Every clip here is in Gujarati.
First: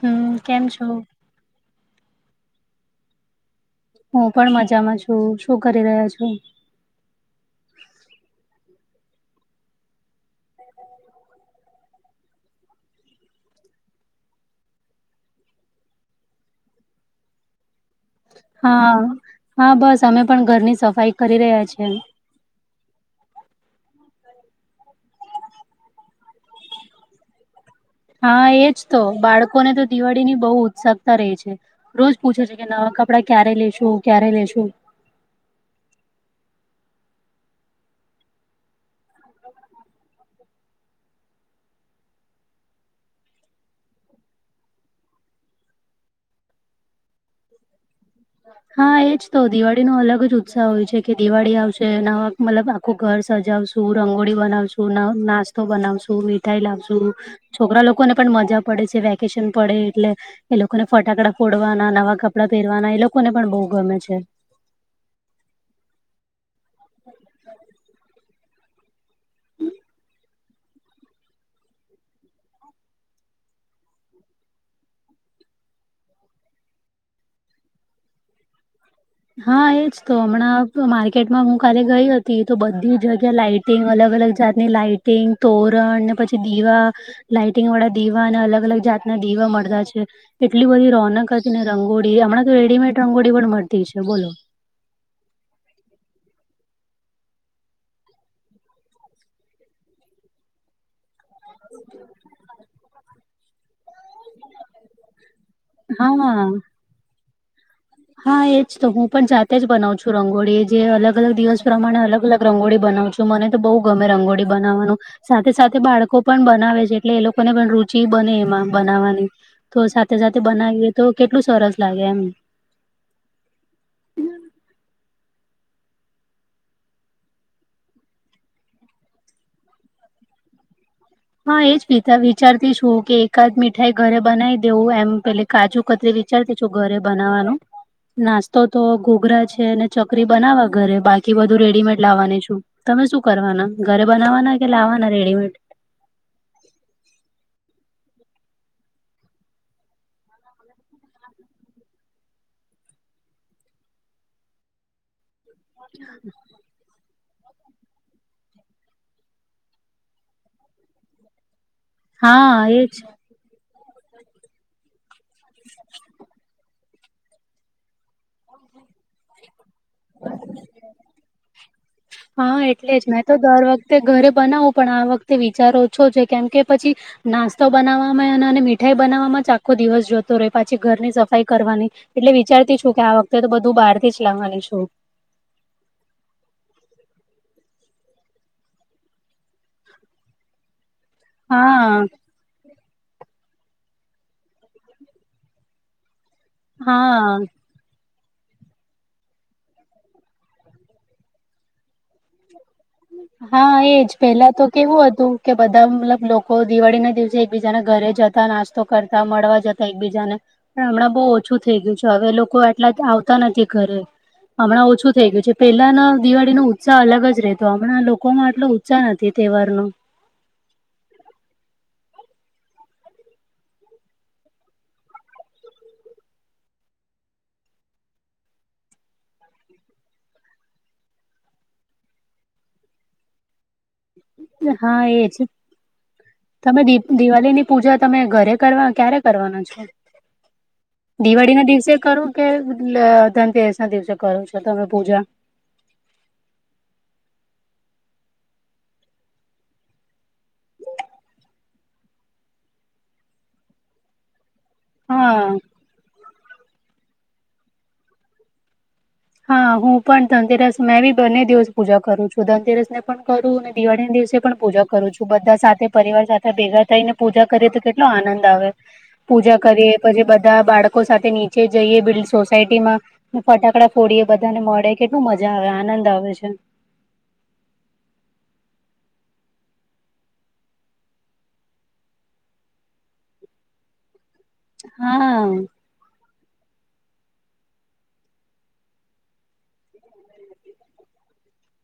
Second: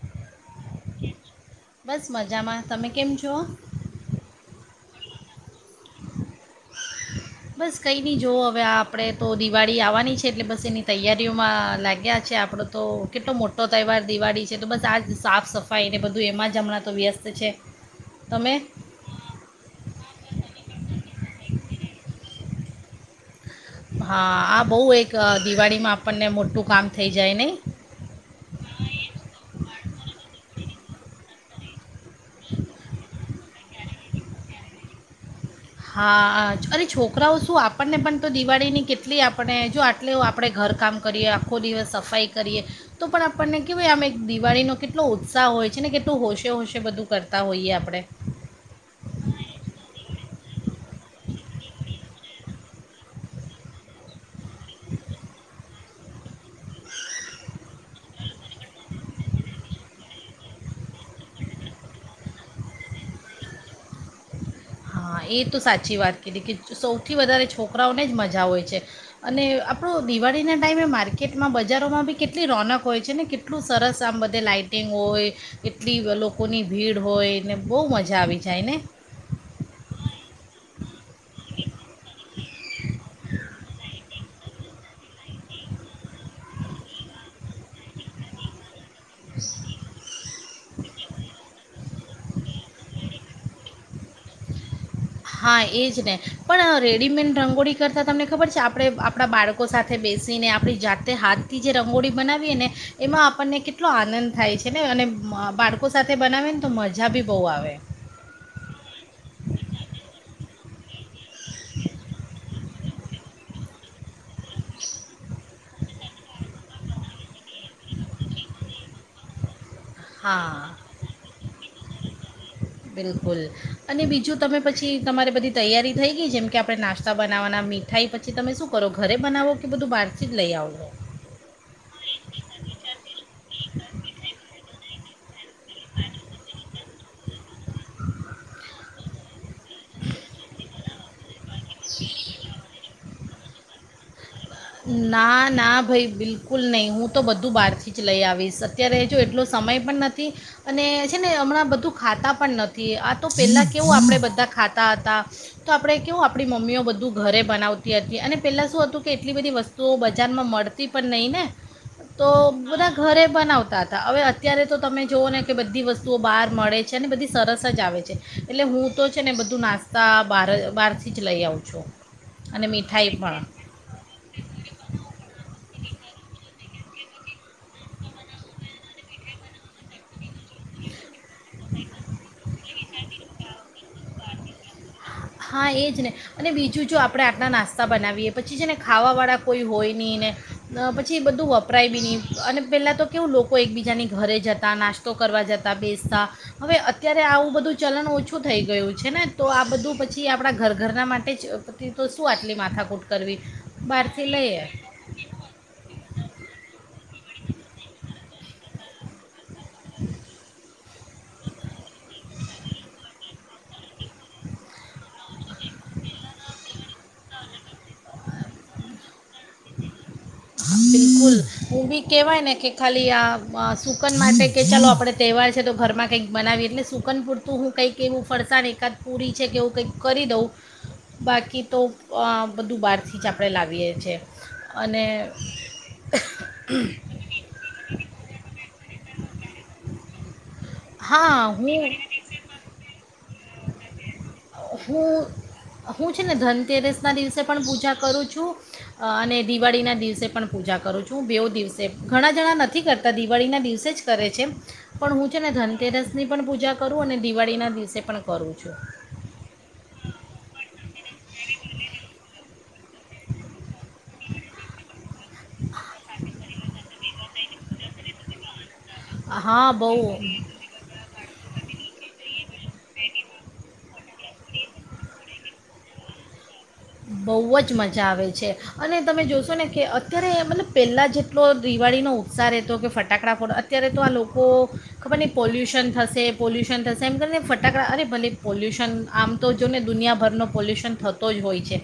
તમે કેમ છો? તમે કેમ છો? હું મજામાં છું, તમે કેમ છો? બસ કંઈ નહીં જોવ, હવે આપણે તો દિવાળી આવવાની છે, એટલે બસ એની તૈયારીઓમાં લાગ્યા છીએ આપણો. તો કેટલો મોટો તહેવાર દિવાળી છે, તો બસ આ સાફ-સફાઈ તો બધું એમાં જ હમણાં તો વ્યસ્ત છે. તમે. હા, હા, બસ અમે પણ ઘરની સફાઈ કરી રહ્યા છીએ. હા, દિવાળીમાં આપણને મોટું કામ થઈ જાય નહીં. હા, એ જ તો, બાળકોને તો દિવાળીની બહુ ઉત્સુકતા રહી છે. રોજ પૂછે છે કે નવા કપડાં ક્યારે લઈશું, ક્યારે લઈશું. હા અરે, છોકરાઓ શું આપણને પણ તો દિવાળીની કેટલી, આપણે જો આટલે આપણે ઘરકામ કરીએ, આખો દિવસ સફાઈ કરીએ. તો પણ આપણને કેવાય, આમ દિવાળીનો કેટલો ઉત્સાહ હોય છે ને, કેટલું હોંશે-હોંશે બધું કરતા હોઈએ આપણે. હા, એ જ તો, દિવાળીનો અલગ જ ઉત્સાહ હોય છે કે દિવાળી આવશે ને, મતલબ આખું ઘર સજાવશે. રંગોળી બનાવીશું, નાસ્તો બનાવીશું, મીઠાઈ લાવીશું. છોકરાઓને પણ મજા પડે છે, વેકેશન પડે એટલે. એ લોકોને ફટાકડા ફોડવાના, નવા કપડાં પહેરવાના, એ લોકોને પણ બહુ ગમે છે. હા, એ તો સાચી વાત કીધી કે, સૌથી વધારે છોકરાઓને જ મજા હોય છે. અને આપણાં દિવાળીના ટાઈમે માર્કેટમાં, બજારોમાં પણ કેટલી રોનક હોય છે ને. એટલું સરસ, આમ બધે લાઇટિંગ હોય. એટલી લોકોની ભીડ હોય ને, બહુ મજા આવી જાય ને. હા, એ જ તો, હમણાં માર્કેટમાં હું કાલે ગઈ હતી તો, બધી જગ્યાએ લાઇટ અલગ-અલગ જાતની લાઇટિંગ, તોરણ ને પછી દીવા. લાઇટિંગવાળા દીવા અને અલગ-અલગ જાત ના, દીવા મળતા છે. એટલી બધી રોનક હતી ને, રંગોળી હમણાં તો રેડીમેડ રંગોળી પણ મળ તી છે બોલો હા, એજ ને પણ રેડીમેડ રંગોળી કરતાં, તમને ખબર છે, આપણે આપણા બાળ લોકો સાથે બેસીને, આપણી જાતે હાથથી જે રંગોળી બનાવીએ ને, એમાં આપણને કે એટલો આનંદ થાય છે ને, અને બાળકો સાથે હા બનાવે ને તો મજા બી બહુ આવે. હા, એ જ તો, હું પણ જાતે જ બનાવું છું રંગોળી જે અલગ અલગ દિવસ પ્રમાણે અલગ અલગ રંગોળી બનાવું છું. તો મને તો બહુ ગમે રંગોળી બનાવવાનું. સાથે સાથે બાળકો પણ બનાવે છે એટલે એ લોકોને પણ રુચિ બને એમાં બનાવવાની. તો સાથે સાથે હા બનાવીએ તો કેટલું સરસ લાગે એમ બિલકુલ, અને બીજું તમે પછી તમારી બધી તૈયારી થઈ ગઈ? જેમ કે આપણે નાસ્તા બનાવવાના મી. મીઠાઈ, પછી તમે શું કરો? ઘરે બનાવો કે બધું બહારથી જ લઈ આવ હો હા, એ જ વિચાર વિચારતી છું કે એકાદ મીઠાઈ ઘરે બનાવી દઉં એમ પેલે કાજુ કતરી વિચારતી છું ઘરે બનાવવાનું. નાસ્તો તો ઘૂઘરા છે, ચકરી બનાવવા ઘરે, બાકી બધું રેડીમેડ લાવવાની છું. તમે શું કરવાના? ઘરે બનાવવાના? કે લાવવાના ના રેડીમેડ ના ભઈ, બિલ કૂલ નહીં, હું તો બધું બહારથી જ લઈ આવીશ. અત્યારે જો એટલો સમય પણ નથી. અને છે ને, હમણાં બધું ખાતા પણ નથી. આ તો પહેલાં કેવું, આપણે બધા ખાતા હતા. તો આપડણે કેવું આપણી મમ્મીઓ બધું ઘરે બનાવતી હતી અને પેલા શું હતું કે એટલી બધી વસ્તુઓ બજારમાં મળતી પણ નહીં ને તો હા બધા એજ ઘરે. બનાવતા હતા હવે અત્યારે તો તમે જુઓ ને કે બધી વસ્તુઓ બહાર મળે છે બધી સરસ જ આવે છે. એટલે હું તો છે ને બધું નાસ તા બહાર બહારથી જ લઈ આવ છું અને મીઠાઈ પણ, તે ઘરે બનાવો પણ આ વખતે વિચાર ઓછો છે કેમ કે પછી? નાસ્તો બનાવવામાં અને મીઠાઈ બનાવમાં જ આખો દિવસ જોતો રહે પાછી ઘરની સફ સફાઈ કરવાની એટલે વિચારતી છું કે આ વખતે તો બધું બહાર થી જ લાવવાની છું. હા એ જ ને. અને બીજું જો આપણે આટલા નાસ્તા બનાવીએ પછી છે ને ખાવાળા કોઈ હોય નહીં ને. અ પછી બધું વપરાય બી હા નહી. અને પહેલાં તો કેવું લોકો એકબીજાની ઘરે જતા નાસ્તો કરવા જતા બેસતા. હવે અત્યારે હા. આવું બધું ઓછું થઈ છે ને તો આ બધું. પછી આપણા ઘર ઘરના માટે જ પછી તો શું આટલી માથાકૂટ કરવી હા એજ બહારથી પેલા તો લઈએ કેવું હતું? કે બધા મતલબ લોકો દિવાળી ના દિવસે એકબીજાના ઘરે જતા નાસ્તો કરતા મળવા જ જતા એકબીજા ને પણ હમણાં બહુ ઓછું થઈ ગયું છે હવે લોકો આ એટલા આવતા નથી ઘરે હમણાં ઓછું થઈ ગયું છે પેલા ના દિવાળી નો ઉત્સાહ અલગ જ રહેતો. તો હમણાં લોકોમાં એટલો ઉત્સાહ નથી તહેવાર નો આપડે કુલ હું બી કેવાય ને કે ખાલી આ સુકન માટે કે ચાલો આપડે તહેવાર છે તો ઘરમાં. કંઈક બનાવી એટલે સુકન પૂરતું હું કંઈક એવું ફરસાણ એકાદ પુરી છે કે એવું કંઈક કરી દઉં બાકી તો આ બધું બહારથી જ આપણે લાવીએ છીએ. હા એજ અને તમે દી દિવાળી ની પૂજા તમે ઘરે કરવા ક્યારે કરવાના છો? હા દિવાળી ના દિવસે હું કરું કે એટલે ધનતેરસ ના દિવસે કરો છો તમે પૂજા. હું હું છે ને ધનતેરસના દિવસે પણ પૂજા કરું છું. અને દિવાળીના દિવસે પણ પૂજા કરું છું, બેવ દિવસે ઘણા જણા નથી કરતા, દિવાળીના દિવસે જ કરે છે. પણ હું છે હા ને, ધનતેરસ ની પણ પૂજા કરું, અને દિવાળીના દિવસે પણ કરું છું. હા, હું પણ ધનતેરસ મેં બી બંને દિવસ પૂજા કરું છું, ધનતેરસ ને પણ. કરું, અને દિવાળીને દિવસે પણ પૂજા કરું છું, બધા સાથે પરિવાર સાથે ભેગા થઈને, પૂજા કરીએ તો કે એલો આનંદ આવે, પૂજા હા કરીએ, બહુ પછી બધા બાળકો લોકો સાથે નીચે જઈ બધા સોસાયટીમાં ફટાકડા થોડીએ બધા ને મળે, કેટલું મજા આવે, આનંદ આવે છે. બહુ જ મજા આવે છે. અને તમે જોશો ને કે, અત્યારે મતલબ પહેલાં જેટલો દિવાળીનો ઉત્સાહ હતો કે, ફટાકડા ફોડ અત્યારે તો આ લોકો ખબર નહી, હા પોલ્યુશન થશે, પોલ્યુશન થશે, એમ કરીને ફટાકડા અરે ભલે પોલ્યુશન, આમ તો જો ને દુનિયાભરનો પોલ્યુશન થત તો જ હોય છે,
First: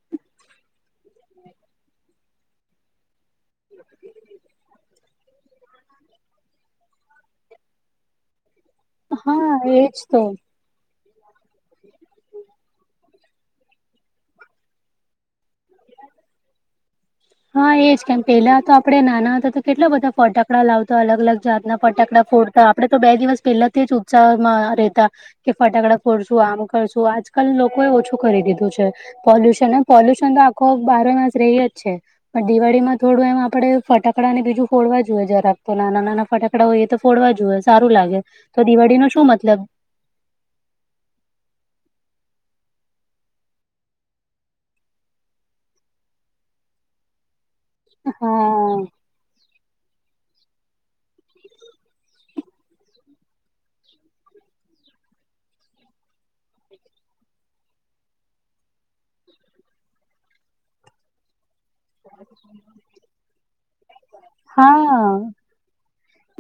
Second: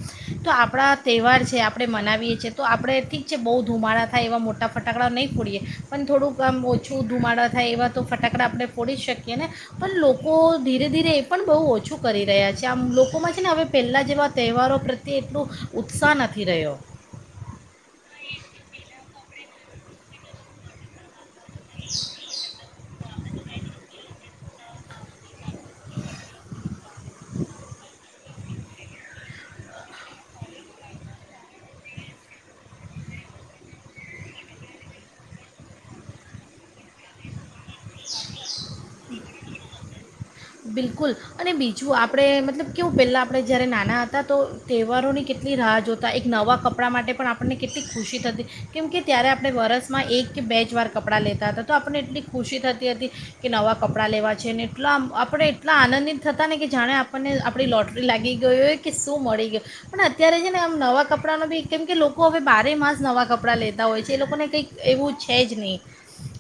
તો આપણા તહેવાર છે, આપણે મનાવીએ છીએ તો, આપણેથી બહુ ધુમાડા થાય, એવા મોટા નહીં. પણ થોડુંક આમ ઓછું ધુમાડા થાય, એવા તો ફટાકડા આપણે ફોડી શકીએ ને, હા એજ પણ તો લોકો ધીરે-ધીરે એ પણ બહુ ઓછું કરી રહ્યા છે, આમ લોકોમાં છે ને, હવે પહેલા જેવા તહેવારો પ્રત્યે એટલો ઉત્સાહ નથી રહ્યો. હા, એજ કેમ પેલા તો આપડે નાના હતા તો, કેટલા બધા ફટાકડા લાવતા અલગ-અલગ. જાતના ફટાકડા ફોડતા આપડે, તો બે દિવસ પહેલાથી જ ઉત્સાહમાં રહેતા. કે ફટાકડા ફોડશું કરશું, આજકાલ લોકો એ ઓછું કરી દીધું છે. પોલ્યુશન પોલ્યુશન તો આખો બારમાં જ રહી જ છે. પણ દિવાળીમાં થોડું એમ આપડે ફટાકડા ને બીજું ફોડવા જોઈએ, જરાક તો નાના-નાના ફટા કડા હોઈ તો, ફોડવા જોએ સારું લાગે, દિવાળી શું મતલબ? બિલકુલ, અને બીજું આપણે મતલબ કેવું પહેલાં આપણે જ્યારે નાના હતા તો. તહેવારોની કેટલી રાહ જોતા, એક નવાં કપડાં માટે પણ આપણને કેટલી ખુશી થતી. હા કેમ કે ત્યારે આપણે વરસમાં એક કે, બે જ વાર કપડાં લેતા હતા તો, આપણને એટલી ખુશી થતી હતી. કે નવા કપડાં લેવા છે ને, એટલામ. આપણે એટલા આનંદિત થતા ને કે, જાણે આપણને આપણી લોટરી લાગી ગઈ હોય કે, શું મળી ગયું. પણ અત્યારે છે ને, આમ નવા કપડામાં બી કેમ કે લોકો હવે બારે માસ નવાં કપડાં લેતા હોય છે, એ લોકોને કંઈક એવું છે જ નહીં.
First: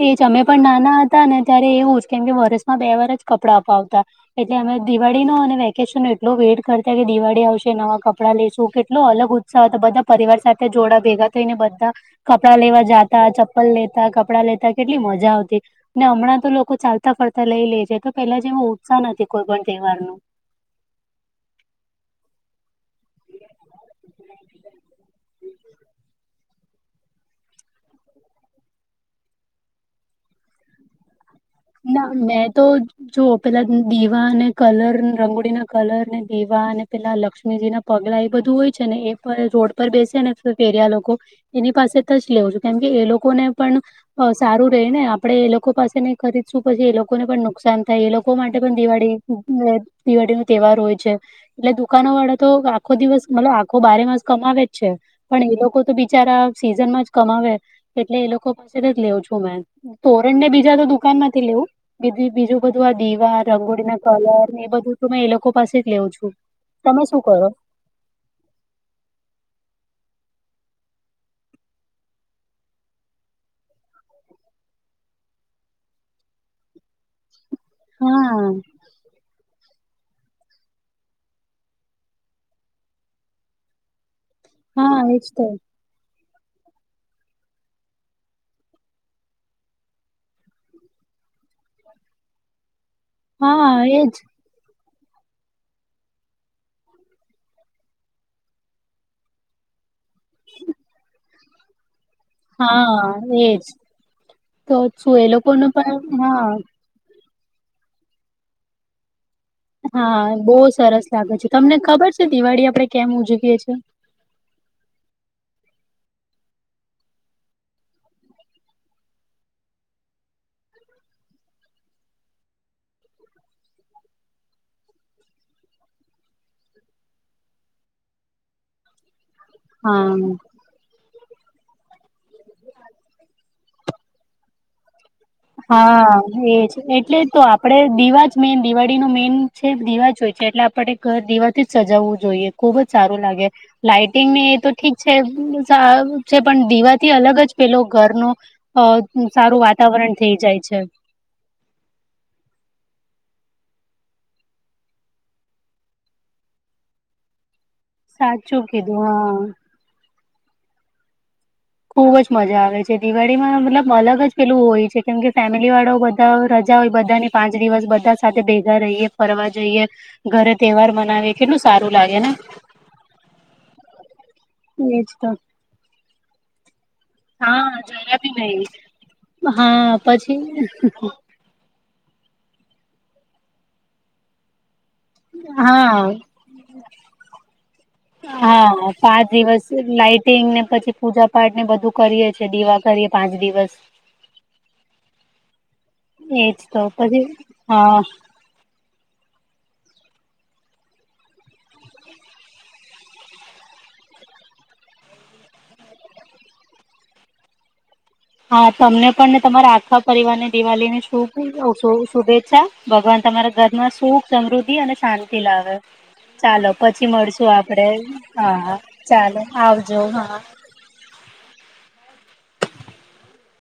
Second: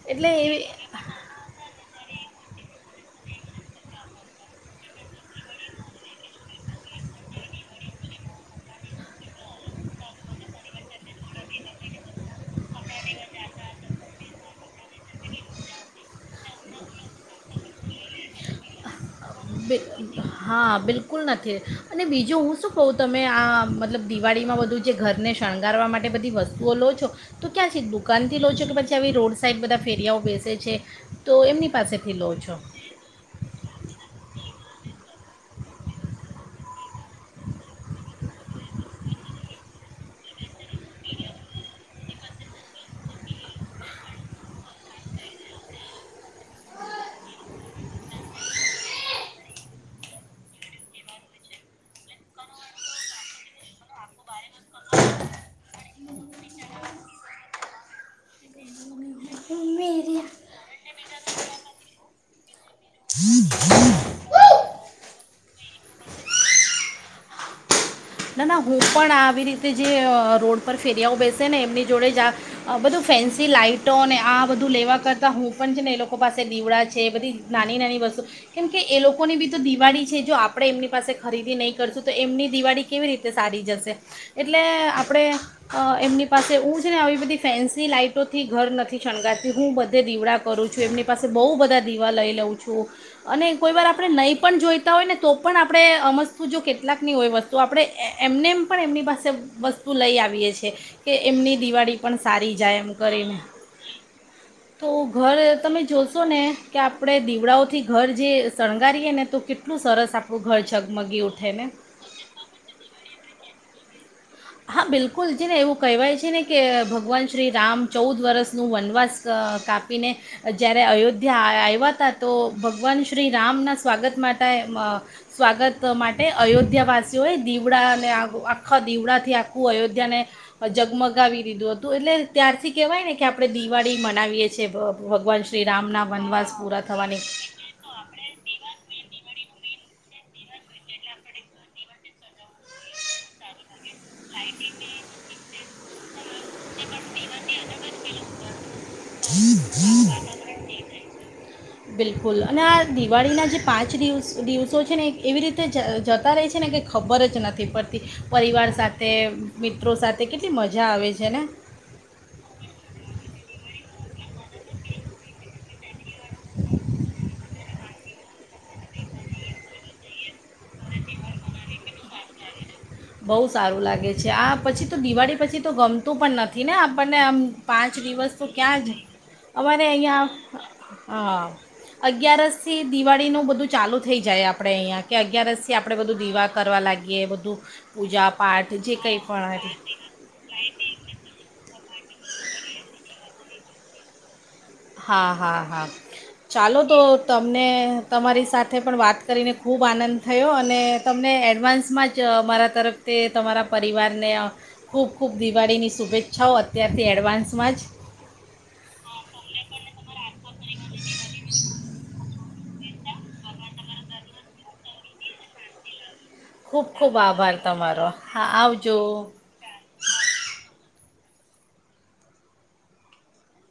એ અમે પણ નાના હતા ને, ત્યારે એવું જ કેમ કે, વર્ષમાં બે વાર જ કપડાં અપાવતા. એટલે અમે દિવાળી નો અને વેકેશન એટલો વેટ કરતા કે, દિવાળી આવશે નવા કપડા લેેશું, કેટલો અલગ ઉ ઉત્સાહ તો બધા પરિવાર સાથે જોડા ભેગા થઈને, બધા કપડા લેવા જાતા, ચપ્પલ લેતા, કપડાં લેતા, કેટલી મજા આવતી ને, હમણાં તો લોકો ચાલ તા ફરતા લઈ લેજ પહેલા જે ઉત્સાહ નથી. કોઈ પણ બે. તહેવારનો હા, બિલકુલ નથી, અને બીજું હું શું કહું, તમે આ મતલબ દિવાળીમાં બધું. જે ઘર ને, શણગારવા માટે બધી વસ્તુઓ લો છો. તો ક્યાં છે, દુકાન થી લોજો કે, પછી આવી રોડ સાઈડ બધા ફેરિયાઓ બેસે છે, તો એમની ના પાસેથી લો મેં છો તો જો પેલા દીવા અને કલર, રંગોળીના કલર ને, દીવા અને પેલા લક્ષ્મીજી ના પગલા એ બધું હોય છે ને, એ પર રોડ પર બેસે ને, ફેરિયા લોકો એની પાસે. ત જ લેઉ છું, કેમ કે એ લોકોને પણ સારું રે ને, આપણે એ લોકો પાસે ન ખરીદશું, પછી એ લોકોને પણ નુકસાન થાય, એ લોકો માટે પણ દિવાળી દિવાળી નો તહેવાર હોય છે, એટલે દુકાનો વાળા તો આખો દિવસ મતલબ આખો બારે માસ. કમાવે જ છે, પણ એ લોકો તો બિચારા સિઝનમાં જ કમાવે. એટલે એ લોકો પાસેથી લઉ છું મે, તોરણ ને બીજા તો દુકાન માંથી લેવું. બી બીજું બધું આ દીવા, રંગોળી ના, કલર ને એ બધું ત મે એ લોકો પાસે જ લેઉં છું તમે શું કરો? ના ના હું પણ આવી રીતે જે રોડ પર ફેરિયાઓ બેસે ને એમની જોડે જ આ. બધું ફેન્સી લાઈટોને આ બધું લેવા કરતા હું પણ ને એ લોકો પાસે લીવડા છે બધી, નાની નાની વસ્તુ હા કેમ, કે એ લોકોની બી તો દિવાળી છે, જો આપણેે એમની પાસે ખરીદી નહી કરશું તો એમની દિવાળી. કેવી રીતે સારી જશે એટલે હા એજ આપણે. તો. એમની પાસે હું છે ને આવી બધી ફેન્સી લાઈઇટોથી ઘર નથી શણગારતી હું બધે દીવડા, કરું છું એમની પાસે બહુ બધા દીવા લઈ લઉં છું. અને કોઈ હા વાર આપણે એજ નહીં પણ જોઈતા હોય ને તો પણ આપણે અમસ્તુ જો કેટલાકની હોય વસ તો આપણે એમને એમ પણ એમની પાસે વસ્તુ લઈ આવીએ છીએ કે એમની દિવાળી, પણ સારી જાય એમ હા કરીને, એજ તો શું એ ઘર લોકોનો તમે પણ જોશો ને, હા કે આપણે દીવડાઓથી ઘર જે શણગારીએ ને તો કેટ હા બહુ સરસ લાગે છે, ને તમને ખબર છે દિવાળી આપડે કેમ ઉજવીએ છીએ. હા બિલકુલ છે ને એવું કહેવાય છે ને કે ભગવાન શ્રી રામ ચૌદ વર્ષનું વનવાસ, ક કાપીને, જ્યારે અયોધ્યા આવ્યા હતા તો ભગવાન શ્રી રામના સ્વાગત માટે અ, સ્વાગત માટે અયોધ્યા વાસીઓ એ દીવડા અને આખા દીવડા, થી આખું અયોધ્યા ને, હા. જગમગાવી દીધું હતું એટલે ત્યારથી કહેવાય ને કે આપણે દિવાળી મનાવીએ છીએ, ભ ભગવાન શ્રી રામના હા વનવાસ એજ પૂરા એટલે થવાની. તો આપડે દીવા જ મેન દિવાળી નુ મેઈન છે દીવા જ હોય છે એટલે આપણે ઘર દીવાથી જ સજાવવું જોઈએ. ખુબ જ સારું લાગે. લાાઈટિંગ ને એ તો ઠીક છે સારું છે પણ દીવાથી અલગ જ પેલો ઘરનો. અ સારું વાતાવરણ થઈ જાય છે. [inaudible] બિલકુલ અને આ દિવાળીના જે પાંચ દિવસ દિવસો છે ને એવી રીતે જત જતા રહે છે ને કે. ખબર જ નથી પડતી સાચું પરિવાર કીધું સાથે હા મિત્રો સાથે કેટલી મજા આવે છે ને. ખુબ જ મજા આવે છે. દિવાળીમાં મતલબ અલગ જ પેલું હોય છે કેમ કે ફેમિલીવાળાઓ બધા રજા હોય બધાની. પાંચ દિવસ બધા સાથે ભેગા રહીએ ફરવા જઈએ. ઘરે તહેવાર મનાવે કેટલું સારું લાગે ને. બઉ સારું લાગે છે આ પછી તો દિવાળી પછી તો ગમ ગમતું પણ નથી ને આપણને આમ હા પાંચ જરા બી દિવસ તો નહી ક્યાં જ અમારે હા અહીંયા. પછી અ અગિયારસ થી દિવાળીનું બધું ચાલુ થઈ જાય આપડે અહિયાં. કે અગિયારસ થી આપણેે હા બધું દીવા કરવા લાગીએ બધું. પૂજા પાઠ હા જે કંઈ પાંચ પણ દિવસ સુધી. લઇટિંગ ને પછી પૂજા પાઠ ને બધું કરીએે છે દીવા કરીએ પાંચ દિવસ. હા હા હા એજ ચાલો તો પછી તમને હા તમારી સા સાથે પણ વાત કરીને ખૂબ આનંદ થયો અને તમને એડવાન્સમાં જ મારા તરફ. તે તમારા પરિવારને ખૂબ ખૂબ દિવાળીની શુભેચ્છાઓ અત્યારથી એડવાન્સમાં જ. હા તમને પણને તમારા આખા પરિવાર ને દિવાળી ની શુ અબ શુભેચ્છા. ભગવાન તમારા ઘરમાં સુખ સમૃદ્ધિ અને શાંતિ લાવે. ચાલો ખૂબ પછી ખૂબ મળશુ આભાર આપડે તમારો હા આવજો ચાલો આવજો હા.